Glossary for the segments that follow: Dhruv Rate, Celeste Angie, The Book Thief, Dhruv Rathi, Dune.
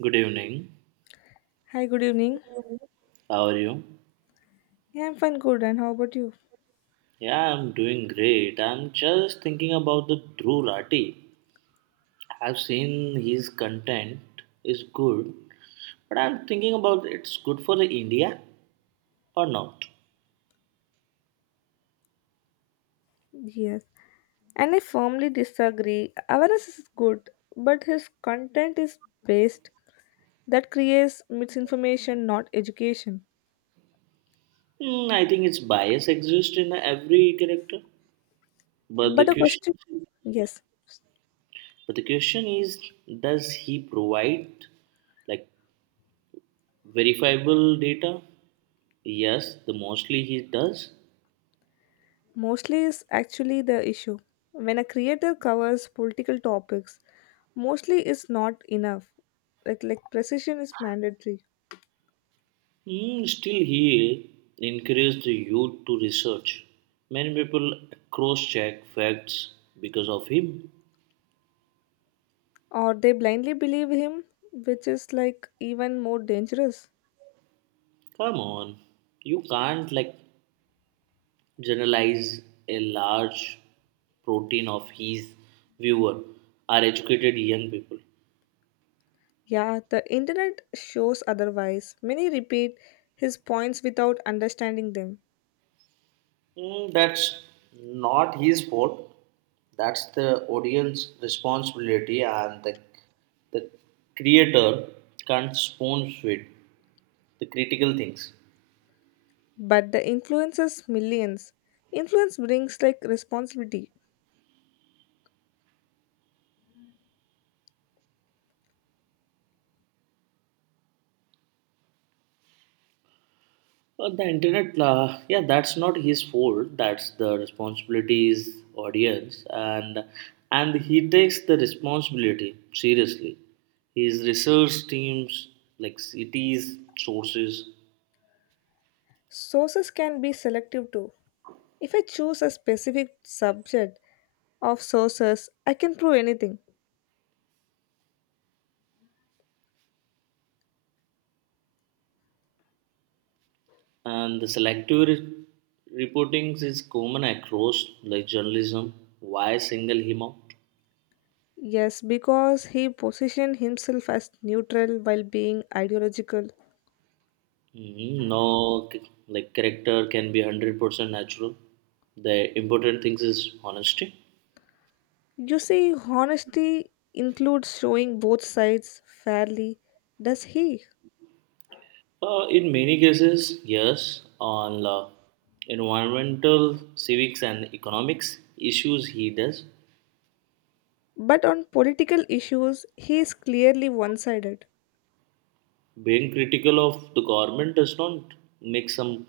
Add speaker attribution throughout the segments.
Speaker 1: Good evening.
Speaker 2: Hi, good evening.
Speaker 1: How are you?
Speaker 2: Yeah, I'm fine, good. And how about you?
Speaker 1: Yeah, I'm doing great. I'm just thinking about the Dhruv Rathi. I've seen his content is good, but I'm thinking about it's good for the India or not.
Speaker 2: Yes. And I firmly disagree. Awareness is good, but his content is based that creates misinformation, not education.
Speaker 1: Hmm, I think its bias exists in every character, but
Speaker 2: But
Speaker 1: the
Speaker 2: the question,
Speaker 1: question,
Speaker 2: yes,
Speaker 1: but the question is, does he provide like verifiable data? Yes, the mostly he does.
Speaker 2: mostly is actually the issue. When a creator covers political topics, mostly is not enough. Like precision is mandatory.
Speaker 1: Hmm, still, he encouraged the youth to research. Many people cross check facts because of him.
Speaker 2: Or they blindly believe him, which is like even more dangerous.
Speaker 1: Come on, you can't like generalize a large protein of his viewer are educated young people.
Speaker 2: Yeah, the internet shows otherwise. Many repeat his points without understanding them.
Speaker 1: Hmm, that's not his fault. That's the audience responsibility and the creator can't spoon feed the critical things.
Speaker 2: But the influences millions. Influence brings like responsibility.
Speaker 1: The internet, yeah, that's not his fault. That's the responsibilities audience, and he takes the responsibility seriously. His research teams, like cities, sources,
Speaker 2: Sources can be selective too. If I choose a specific subject of sources, I can prove anything.
Speaker 1: and the selective reporting is common across like journalism. Why single him out?
Speaker 2: Yes, because he positioned himself as neutral while being ideological.
Speaker 1: Mhm. No, c- like character can be 100% natural. The important things is honesty.
Speaker 2: You see, honesty includes showing both sides fairly. Does he?
Speaker 1: In many cases, yes, on environmental, civics, and economics issues, he does.
Speaker 2: But on political issues, he is clearly one sided.
Speaker 1: Being critical of the government does not make some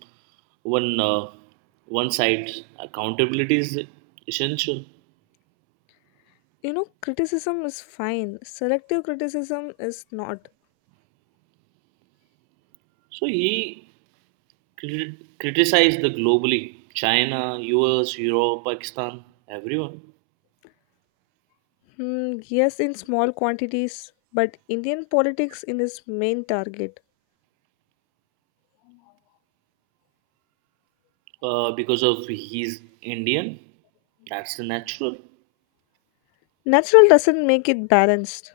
Speaker 1: one one side accountability is essential.
Speaker 2: You know, criticism is fine, selective criticism is not.
Speaker 1: So he criticized the globally China, U.S., Europe, Pakistan, everyone
Speaker 2: Hmm, yes, in small quantities, but Indian politics in his main target.
Speaker 1: because of he's Indian. That's the natural.
Speaker 2: Natural doesn't make it balanced.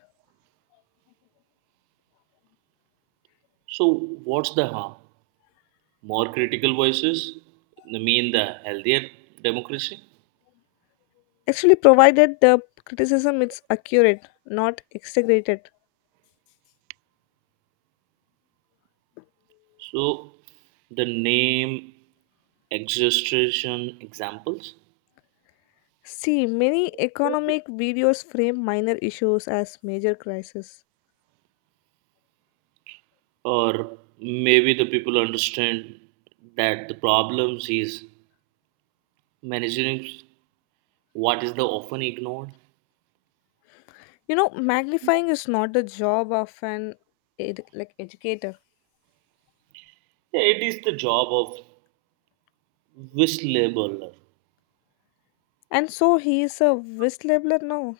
Speaker 1: So what's the harm? More critical voices the mean the healthier democracy.
Speaker 2: Actually, provided the criticism is accurate, not exaggerated.
Speaker 1: So the name exaggeration examples.
Speaker 2: See, many economic videos frame minor issues as major crises.
Speaker 1: Or maybe the people understand that the problems is managing what is the often ignored.
Speaker 2: You know, magnifying is not the job of an like educator.
Speaker 1: Yeah, it is the job of whistleblower.
Speaker 2: And so he is a whistleblower now.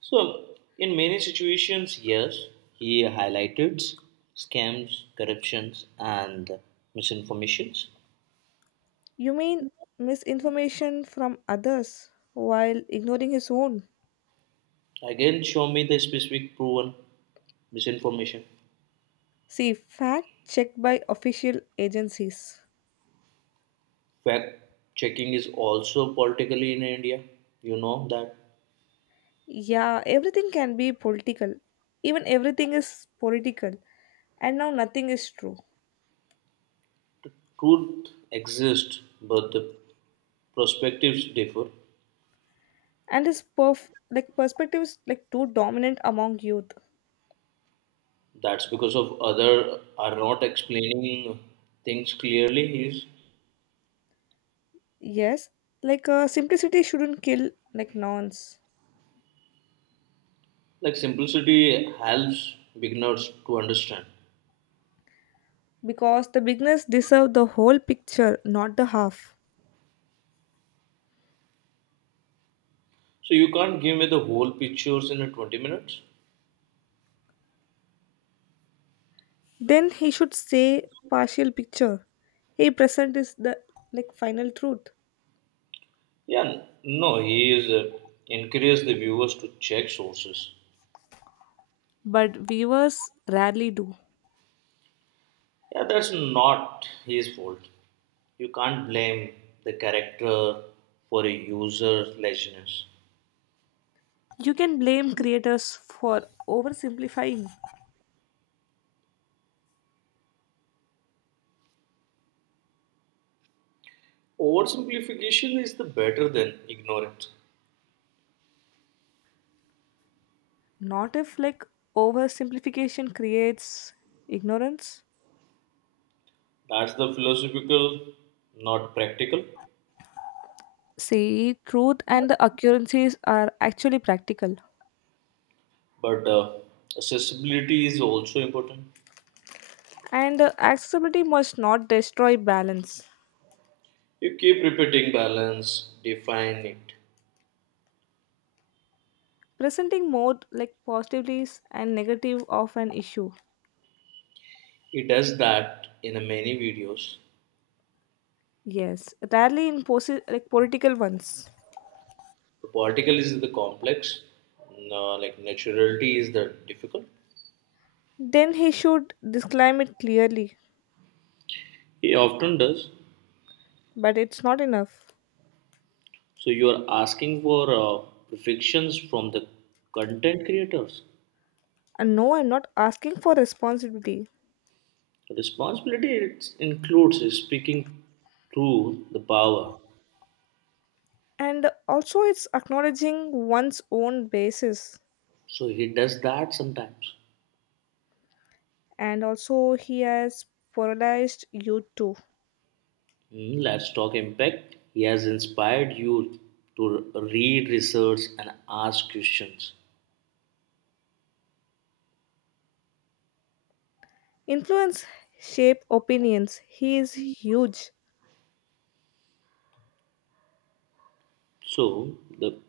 Speaker 1: So in many situations, yes, he highlighted scams, corruptions, and misinformations.
Speaker 2: You mean misinformation from others while ignoring his own?
Speaker 1: Again, show me the specific proven misinformation.
Speaker 2: See, fact checked by official agencies.
Speaker 1: Fact checking is also politically in India. You know that
Speaker 2: Yeah, everything can be political. Even everything is political. And now nothing is true.
Speaker 1: truth exists, but the perspectives differ.
Speaker 2: And his like perspective is like too dominant among youth.
Speaker 1: That's because of other are not explaining things clearly. Is
Speaker 2: Yes, simplicity shouldn't kill like nonce.
Speaker 1: like simplicity helps beginners to understand.
Speaker 2: Because the beginners deserve the whole picture, not the half.
Speaker 1: So you can't give me the whole pictures in a 20 minutes.
Speaker 2: Then he should say partial picture. A present is the like final truth.
Speaker 1: Yeah, no, he is encouraged the viewers to check sources.
Speaker 2: But viewers rarely do.
Speaker 1: Yeah, that's not his fault. You can't blame the character for a user's laziness.
Speaker 2: You can blame creators for oversimplifying.
Speaker 1: Oversimplification is the better than ignorance.
Speaker 2: Not if like oversimplification creates ignorance.
Speaker 1: That's the philosophical, not practical.
Speaker 2: See, truth and the occurrences are actually practical.
Speaker 1: But accessibility is also important.
Speaker 2: And accessibility must not destroy balance.
Speaker 1: You keep repeating balance, define it.
Speaker 2: Presenting more like positives and negative of an issue.
Speaker 1: He does that in many videos.
Speaker 2: Yes, rarely in like political ones.
Speaker 1: The political is the complex, no, like naturality is the difficult.
Speaker 2: Then he should disclaim it clearly.
Speaker 1: He often does.
Speaker 2: But it's not enough.
Speaker 1: So you are asking for perfections from the content creators.
Speaker 2: And no, I'm not asking for responsibility.
Speaker 1: Responsibility it includes speaking through the power.
Speaker 2: And also, it's acknowledging one's own basis.
Speaker 1: So he does that sometimes.
Speaker 2: And also, he has polarized you too.
Speaker 1: Hmm, let's talk impact. He has inspired you to read, research, and ask questions.
Speaker 2: Influence shape opinions. He is huge.
Speaker 1: So the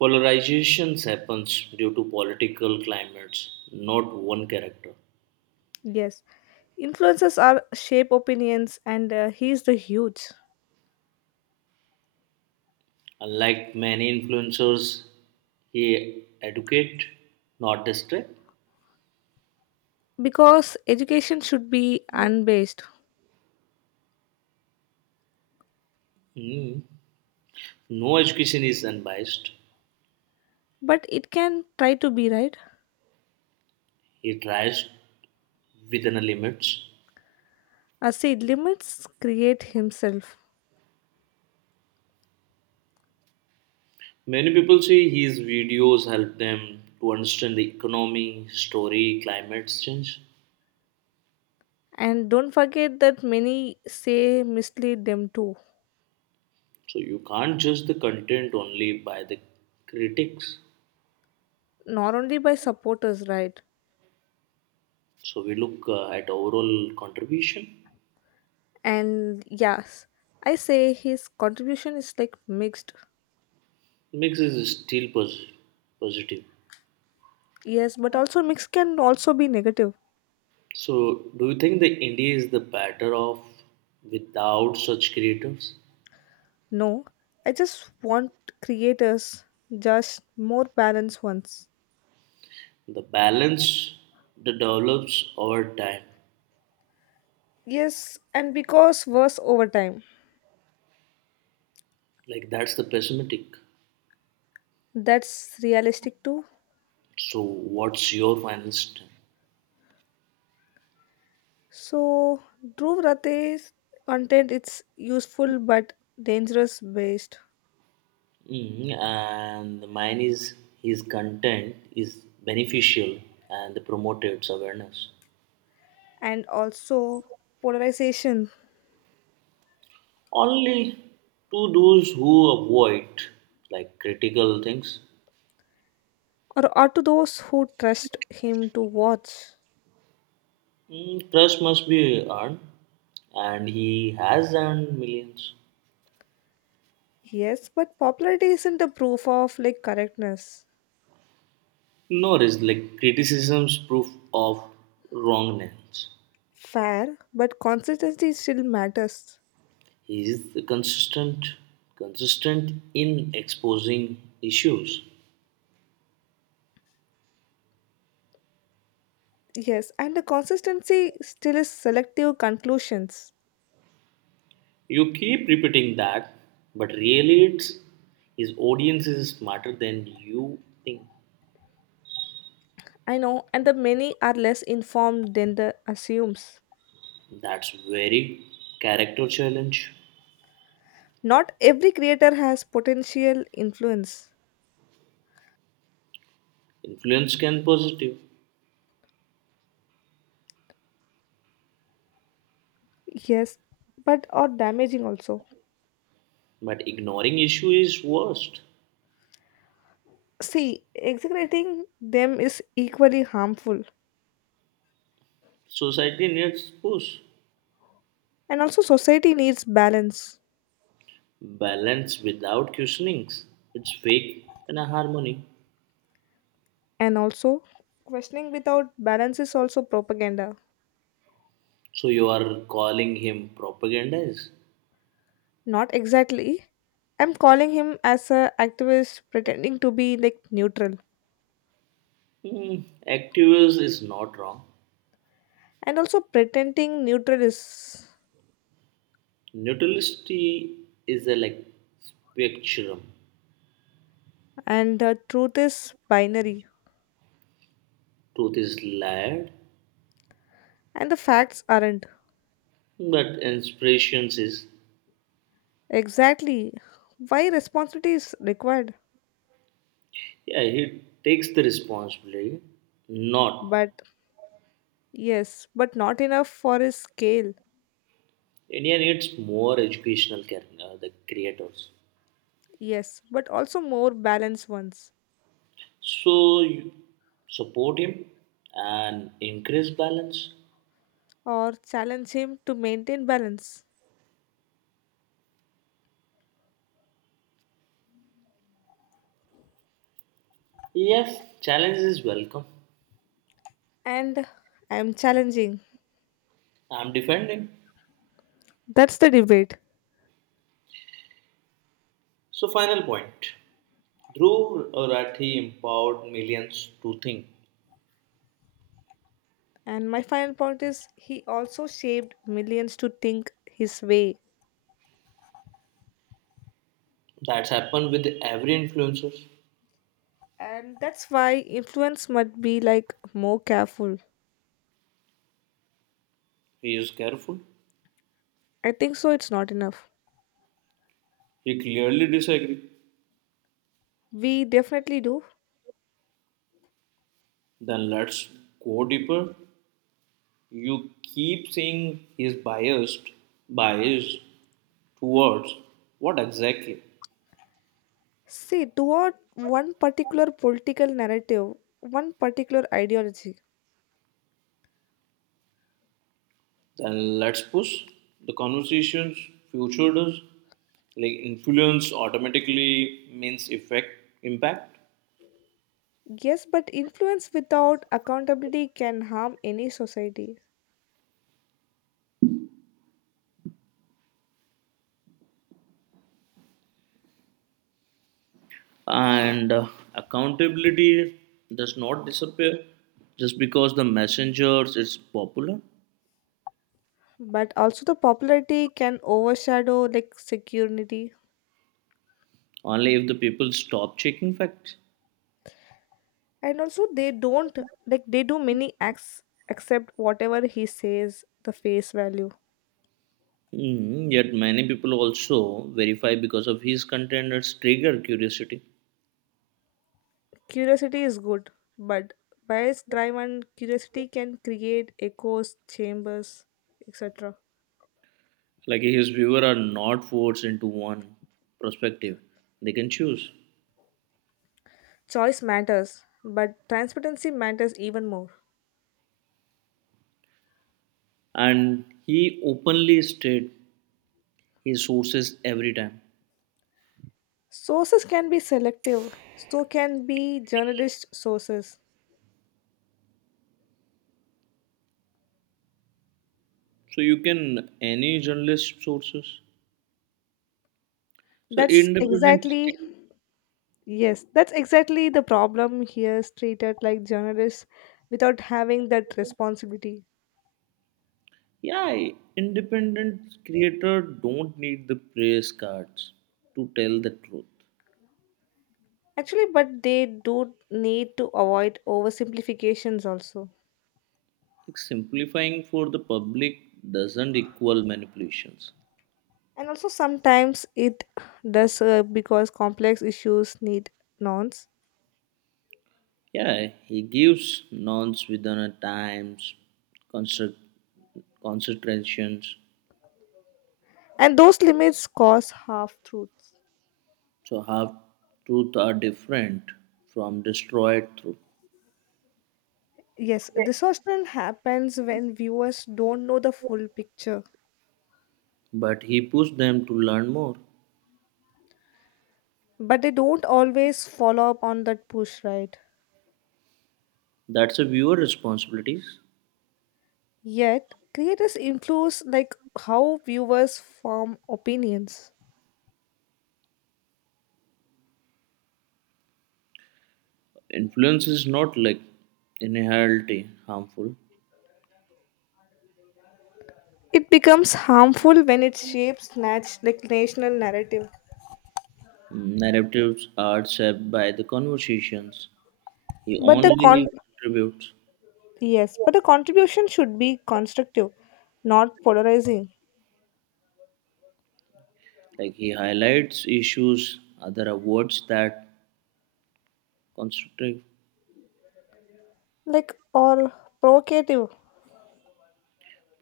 Speaker 1: polarizations happens due to political climates, not one character.
Speaker 2: Yes, influences are shape opinions, and he is the huge.
Speaker 1: Unlike many influencers, he educate, not distract.
Speaker 2: Because education should be unbased,
Speaker 1: Hmm. No education is unbiased.
Speaker 2: but it can try to be right.
Speaker 1: He tries within the limits.
Speaker 2: I say limits create himself.
Speaker 1: Many people say his videos help them to understand the economy, story, climate change.
Speaker 2: And don't forget that many say mislead them too,
Speaker 1: So you can't judge the content only by the critics.
Speaker 2: not only by supporters, right?
Speaker 1: So we look at overall contribution.
Speaker 2: And yes, I say his contribution is like mixed.
Speaker 1: Mix is still positive.
Speaker 2: Yes, but also mixed can also be negative.
Speaker 1: So, do you think the indie is the better off without such creatives?
Speaker 2: No, I just want creators just more balanced ones.
Speaker 1: The balance that develops over time,
Speaker 2: Yes, and because worse over time.
Speaker 1: like that's the pessimistic.
Speaker 2: That's realistic too.
Speaker 1: So, what's your final stand?
Speaker 2: So Dhruv Rate's content it's useful but dangerous based.
Speaker 1: Mm, and mine is his content is beneficial and promotes awareness
Speaker 2: And also polarization.
Speaker 1: only to those who avoid like critical things.
Speaker 2: Or to those who trust him to watch.
Speaker 1: Mm, trust must be earned, and he has earned millions.
Speaker 2: Yes, but popularity isn't a proof of like correctness.
Speaker 1: No, it's like criticism's proof of wrongness.
Speaker 2: Fair, but consistency still matters.
Speaker 1: He is consistent in exposing issues.
Speaker 2: Yes, and the consistency still is selective conclusions.
Speaker 1: You keep repeating that, but really, it's his audience is smarter than you think.
Speaker 2: I know, and the many are less informed than the assumes.
Speaker 1: That's very character challenge.
Speaker 2: Not every creator has potential influence.
Speaker 1: Influence can positive,
Speaker 2: Yes, but or damaging also.
Speaker 1: but ignoring issue is worst.
Speaker 2: See, exaggerating them is equally harmful.
Speaker 1: Society needs push,
Speaker 2: And also, society needs balance.
Speaker 1: balance without questionings. It's fake and a harmony.
Speaker 2: And also, questioning without balance is also propaganda.
Speaker 1: So you are calling him propagandist?
Speaker 2: Not exactly. I'm calling him as a activist pretending to be like neutral.
Speaker 1: Hmm, activist is not wrong.
Speaker 2: And also, pretending neutral is.
Speaker 1: Neutrality is a like spectrum.
Speaker 2: And the truth is binary.
Speaker 1: Truth is layered,
Speaker 2: And the facts aren't.
Speaker 1: but inspirations is
Speaker 2: Exactly. Why responsibility is required.
Speaker 1: yeah. He takes the responsibility. Not
Speaker 2: But yes, but not enough for his scale.
Speaker 1: India needs more educational care, the creators.
Speaker 2: Yes, but also more balanced ones.
Speaker 1: So you support him and increase balance.
Speaker 2: Or challenge him to maintain balance.
Speaker 1: Yes, challenge is welcome.
Speaker 2: And I am challenging.
Speaker 1: I'm defending.
Speaker 2: That's the debate.
Speaker 1: So final point. Dhruv Rathi empowered millions to think.
Speaker 2: And my final point is he also shaped millions to think his way.
Speaker 1: That's happened with every influencer.
Speaker 2: And that's why influence must be like more careful.
Speaker 1: He is careful.
Speaker 2: I think so, it's not enough.
Speaker 1: He clearly disagrees.
Speaker 2: We definitely do.
Speaker 1: Then let's go deeper. You keep saying he is biased. Biased towards what exactly?
Speaker 2: See, toward one particular political narrative, one particular ideology.
Speaker 1: Then let's push the conversations future does. Like influence automatically means effect impact.
Speaker 2: Yes, but influence without accountability can harm any society.
Speaker 1: And accountability does not disappear just because the messengers is popular
Speaker 2: But also the popularity can overshadow like security.
Speaker 1: only if the people stop checking facts.
Speaker 2: And also they don't, like they do many acts except whatever he says the face value.
Speaker 1: Hmm, yet many people also verify because of his contenders trigger curiosity.
Speaker 2: Curiosity is good, but bias driven curiosity can create echoes chambers etc.
Speaker 1: Like his viewer are not forced into one perspective, they can choose.
Speaker 2: Choice matters but transparency matters even more.
Speaker 1: And he openly state his sources every time,
Speaker 2: Sources can be selective, so can be journalist sources.
Speaker 1: so you can any journalist sources, so
Speaker 2: That's
Speaker 1: independent.
Speaker 2: exactly. Yes, that's exactly the problem here is treated like journalists without having that responsibility.
Speaker 1: Yeah, independent creator don't need the press cards to tell the truth.
Speaker 2: Actually, but they do need to avoid oversimplifications also.
Speaker 1: Like simplifying for the public doesn't equal manipulations.
Speaker 2: And also sometimes it does because complex issues need nouns.
Speaker 1: Yeah, he gives nouns within a times, concert, concentrations.
Speaker 2: And those limits cause half truths.
Speaker 1: So half truth are different from destroyed truth.
Speaker 2: Yes, distortion happens when viewers don't know the full picture.
Speaker 1: But he pushed them to learn more.
Speaker 2: But they don't always follow up on that push, right?
Speaker 1: That's a viewer responsibilities.
Speaker 2: Yet, creators influence like how viewers form opinions.
Speaker 1: Influence is not like inherently harmful.
Speaker 2: It becomes harmful when it shapes like national narrative.
Speaker 1: Narratives are shaped by the conversations he
Speaker 2: But the con
Speaker 1: only contributes.
Speaker 2: Yes, but the contribution should be constructive, not polarizing,
Speaker 1: Like he highlights issues, other awards that constructive.
Speaker 2: like or provocative.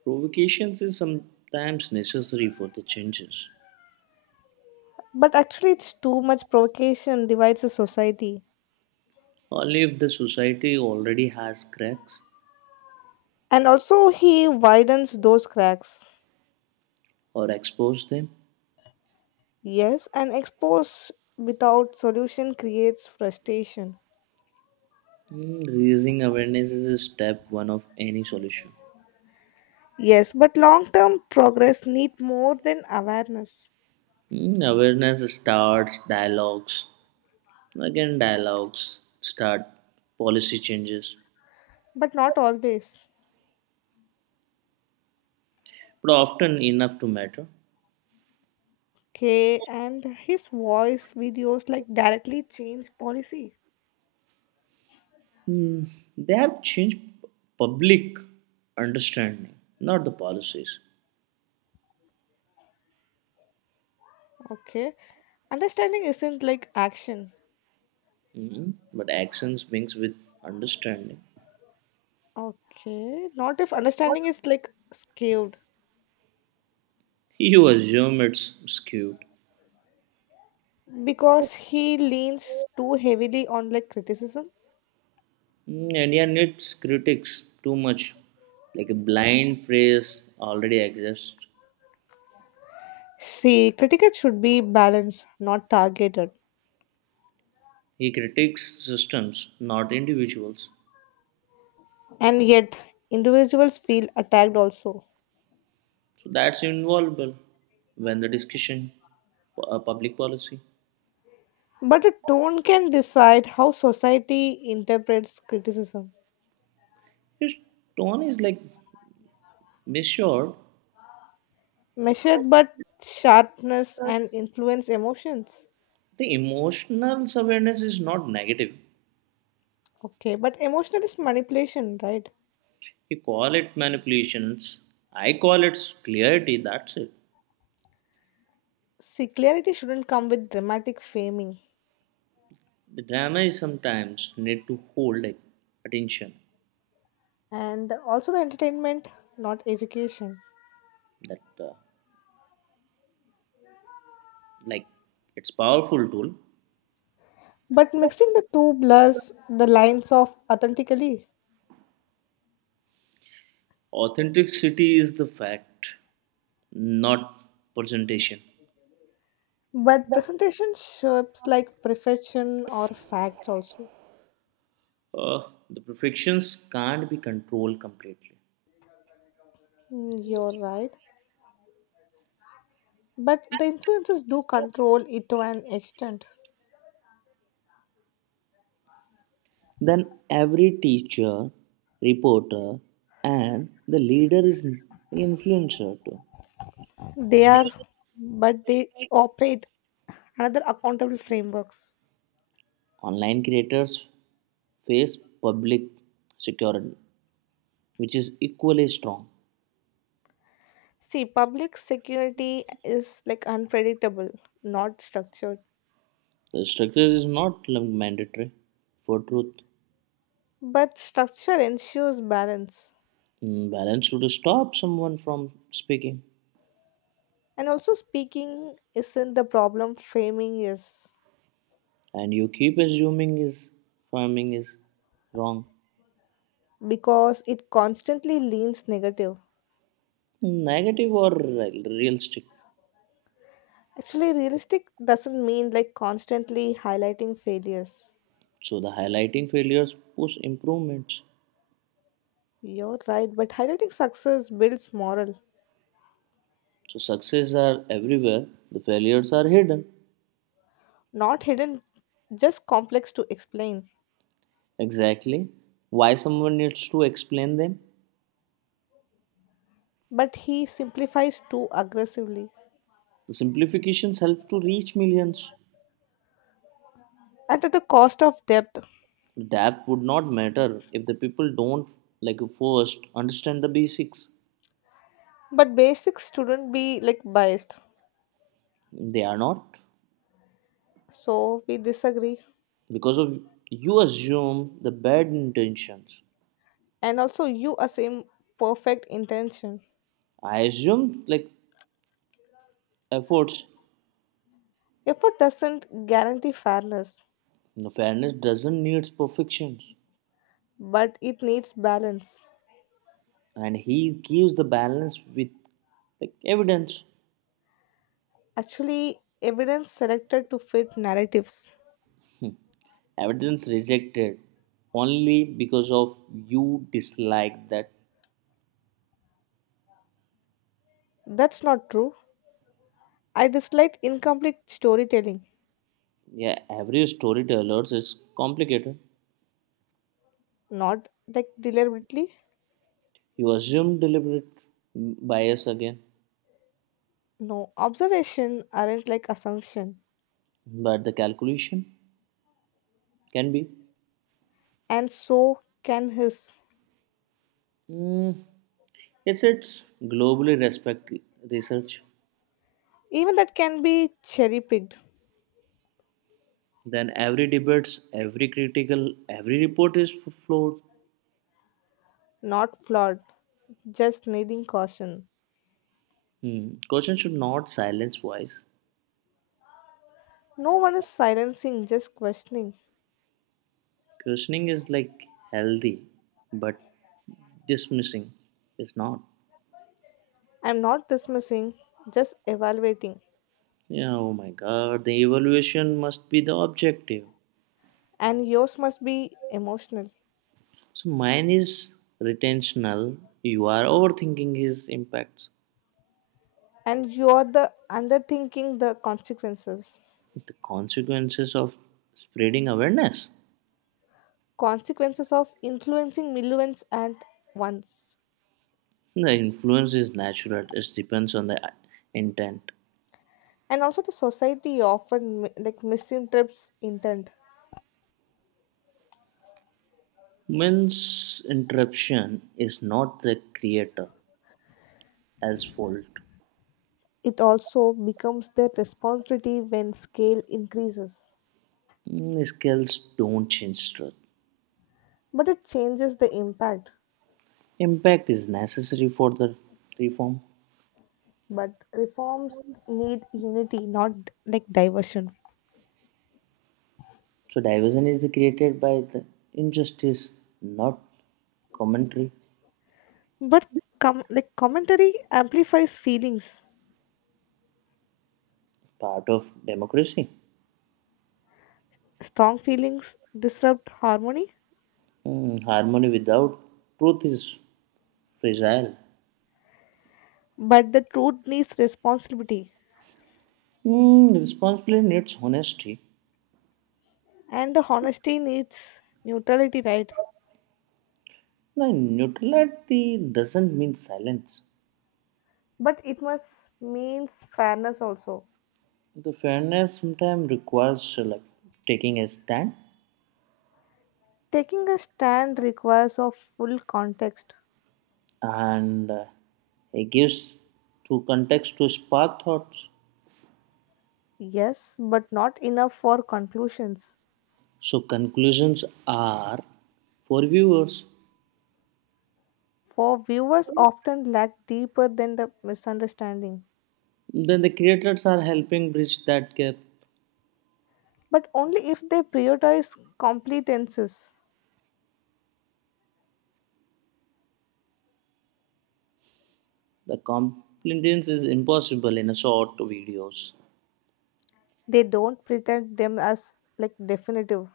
Speaker 1: Provocations is sometimes necessary for the changes.
Speaker 2: But actually, it's too much provocation divides the society,
Speaker 1: Only if the society already has cracks
Speaker 2: and also he widens those cracks.
Speaker 1: or expose them.
Speaker 2: Yes, and expose without solution creates frustration.
Speaker 1: Mm, raising awareness is step one of any solution.
Speaker 2: Yes, but long term progress need more than awareness.
Speaker 1: Mm, awareness starts dialogues. Again, dialogues start policy changes.
Speaker 2: But not always.
Speaker 1: But often enough to matter.
Speaker 2: Okay, and his voice videos like directly change policy.
Speaker 1: Mm, they have changed public understanding, not the policies.
Speaker 2: Okay. Understanding isn't like action.
Speaker 1: Mm, but actions mixed with understanding.
Speaker 2: Okay. Not if understanding is like skewed.
Speaker 1: You assume it's skewed.
Speaker 2: Because he leans too heavily on like criticism.
Speaker 1: Mm, India needs critics too much, like a blind praise already exists.
Speaker 2: See, critical should be balanced, not targeted.
Speaker 1: He critiques systems, not individuals.
Speaker 2: And yet individuals feel attacked also.
Speaker 1: So that's involvable when the discussion, public policy.
Speaker 2: But a tone can decide how society interprets criticism.
Speaker 1: His tone is like measured.
Speaker 2: Measured but sharpness and influence emotions.
Speaker 1: The emotional awareness is not negative.
Speaker 2: Okay, but emotional is manipulation, right?
Speaker 1: You call it manipulations. I call it clarity. That's it.
Speaker 2: See, clarity shouldn't come with dramatic framing.
Speaker 1: The drama is sometimes need to hold attention.
Speaker 2: And also the entertainment, not education.
Speaker 1: That like it's powerful tool.
Speaker 2: But mixing the two blurs the lines of authentically.
Speaker 1: Authenticity is the fact, not presentation.
Speaker 2: But presentation shapes like perfection or facts also.
Speaker 1: Uh, the perfections can't be controlled completely.
Speaker 2: Mm, you're right. But the influences do control it to an extent.
Speaker 1: Then every teacher, reporter, and the leader is influencer too.
Speaker 2: They are, but they operate another accountable frameworks.
Speaker 1: Online creators face public security, which is equally strong.
Speaker 2: See, public security is like unpredictable, not structured.
Speaker 1: The structure is not like mandatory for truth.
Speaker 2: But structure ensures balance.
Speaker 1: Mm, balance should stop someone from speaking,
Speaker 2: And also speaking isn't the problem, framing is.
Speaker 1: and you keep assuming is farming is wrong,
Speaker 2: Because it constantly leans negative.
Speaker 1: negative or realistic.
Speaker 2: Actually realistic doesn't mean like constantly highlighting failures.
Speaker 1: So the highlighting failures push improvements.
Speaker 2: You're right, but highlighting success builds moral,
Speaker 1: So success are everywhere, the failures are hidden.
Speaker 2: not hidden, just complex to explain.
Speaker 1: Exactly why someone needs to explain them.
Speaker 2: But he simplifies too aggressively
Speaker 1: The simplifications help to reach millions.
Speaker 2: and at the cost of depth.
Speaker 1: The depth would not matter if the people don't like first understand the basics.
Speaker 2: But basics shouldn't be like biased.
Speaker 1: They are not
Speaker 2: So we disagree.
Speaker 1: because of you assume the bad intentions.
Speaker 2: And also, you assume perfect intention.
Speaker 1: I assume like efforts.
Speaker 2: Effort doesn't guarantee fairness,
Speaker 1: No fairness doesn't need perfections,
Speaker 2: but it needs balance.
Speaker 1: and he gives the balance with like evidence.
Speaker 2: Actually, evidence selected to fit narratives.
Speaker 1: Evidence rejected only because of you dislike that.
Speaker 2: That's not true. I dislike incomplete storytelling
Speaker 1: Yeah, every storyteller is complicated.
Speaker 2: not like deliberately.
Speaker 1: You assume deliberate bias again,
Speaker 2: No, observation aren't like assumption,
Speaker 1: but the calculation can be.
Speaker 2: and so can his.
Speaker 1: Mm, it's globally respected research.
Speaker 2: Even that can be cherry picked,
Speaker 1: Then every debates, every critical, every report is flawed.
Speaker 2: not flawed, just needing caution.
Speaker 1: Hmm. Question should not silence voice.
Speaker 2: No one is silencing, just questioning.
Speaker 1: Questioning is like healthy, but dismissing is not.
Speaker 2: I'm not dismissing, just evaluating.
Speaker 1: Yeah, oh my god, the evaluation must be the objective.
Speaker 2: And yours must be emotional.
Speaker 1: So mine is retentional. You are overthinking his impacts,
Speaker 2: And you're the underthinking the consequences.
Speaker 1: the consequences of spreading awareness.
Speaker 2: Consequences of influencing millions at once.
Speaker 1: The influence is natural, it depends on the intent.
Speaker 2: And also the society often like misinterprets intent.
Speaker 1: Man's interruption is not the creator as fault.
Speaker 2: It also becomes their responsibility when scale increases.
Speaker 1: Mm, skills don't change truth.
Speaker 2: But it changes the impact.
Speaker 1: Impact is necessary for the reform.
Speaker 2: But reforms need unity not like diversion.
Speaker 1: So diversion is the created by the injustice, not commentary,
Speaker 2: But like commentary amplifies feelings.
Speaker 1: part of democracy.
Speaker 2: Strong feelings disrupt harmony.
Speaker 1: Mm, harmony without truth is fragile.
Speaker 2: But the truth needs responsibility.
Speaker 1: Mm, responsibility needs honesty.
Speaker 2: And the honesty needs neutrality, right?
Speaker 1: Now, neutrality doesn't mean silence.
Speaker 2: But it must means fairness also.
Speaker 1: The fairness sometimes requires like taking a stand,
Speaker 2: Taking a stand requires of full context,
Speaker 1: and it gives to context to spark thoughts.
Speaker 2: yes, but not enough for conclusions.
Speaker 1: So conclusions are for viewers.
Speaker 2: For viewers often lack deeper than the misunderstanding,
Speaker 1: Then the creators are helping bridge that gap.
Speaker 2: but only if they prioritize competences.
Speaker 1: The competence is impossible in a short videos.
Speaker 2: They don't pretend them as like definitive,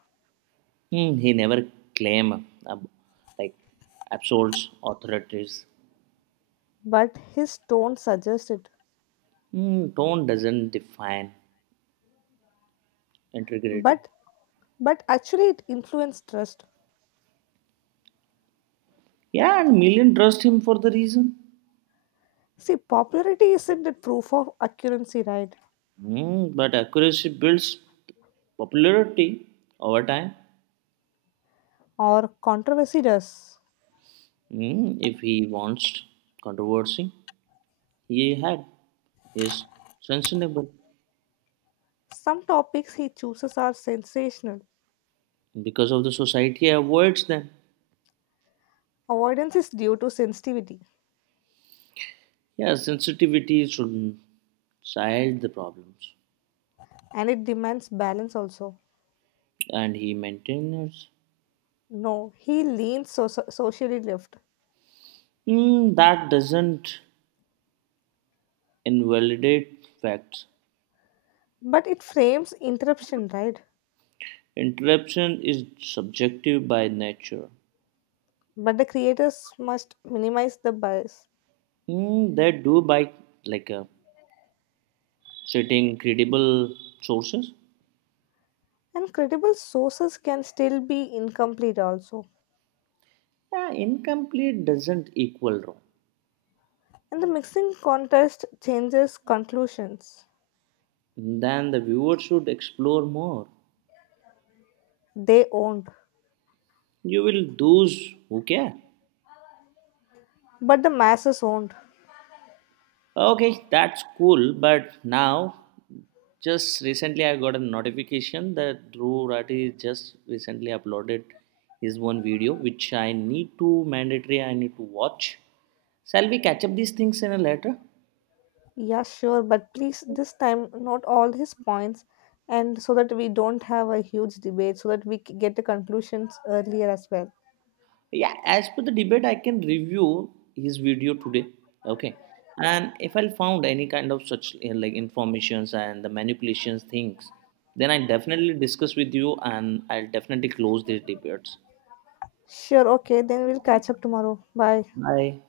Speaker 1: Hmm, he never claim ab like absolutes authorities.
Speaker 2: but his tone suggests it.
Speaker 1: Hmm, tone doesn't define integrity.
Speaker 2: But but actually, it influenced trust.
Speaker 1: Yeah, and million trust him for the reason.
Speaker 2: See, popularity isn't the proof of accuracy, right?
Speaker 1: Hmm, but accuracy builds popularity over time.
Speaker 2: Or controversy does.
Speaker 1: Hmm, if he wants controversy, he had. He is sensible
Speaker 2: Some topics he chooses are sensational.
Speaker 1: because of the society avoids them.
Speaker 2: Avoidance is due to sensitivity
Speaker 1: Yeah, sensitivity should not child the problems
Speaker 2: and it demands balance also.
Speaker 1: and he maintains.
Speaker 2: No, he leans socially left.
Speaker 1: Mm, that doesn't invalidate facts.
Speaker 2: But it frames interruption, right?
Speaker 1: Interruption is subjective by nature.
Speaker 2: But the creators must minimize the bias.
Speaker 1: Mm, they do by like citing credible sources.
Speaker 2: And credible sources can still be incomplete also.
Speaker 1: Yeah, incomplete doesn't equal wrong.
Speaker 2: And the mixing contest changes conclusions.
Speaker 1: Then the viewer should explore more.
Speaker 2: They owned,
Speaker 1: You will those who care.
Speaker 2: but the masses owned.
Speaker 1: Okay, that's cool. But now, just recently, I got a notification that Dhruv Rathi just recently uploaded his one video, which I need to mandatory. I need to watch. Shall we catch up these things in a later?
Speaker 2: Yeah, sure, but please this time note all his points and so that we don't have a huge debate, so that we get the conclusions earlier as well.
Speaker 1: Yeah, as per the debate, I can review his video today. Okay, and if I found any kind of such like informations and the manipulations things, then I definitely discuss with you, and I'll definitely close these debates.
Speaker 2: Sure, okay, then we'll catch up tomorrow. Bye.
Speaker 1: Bye.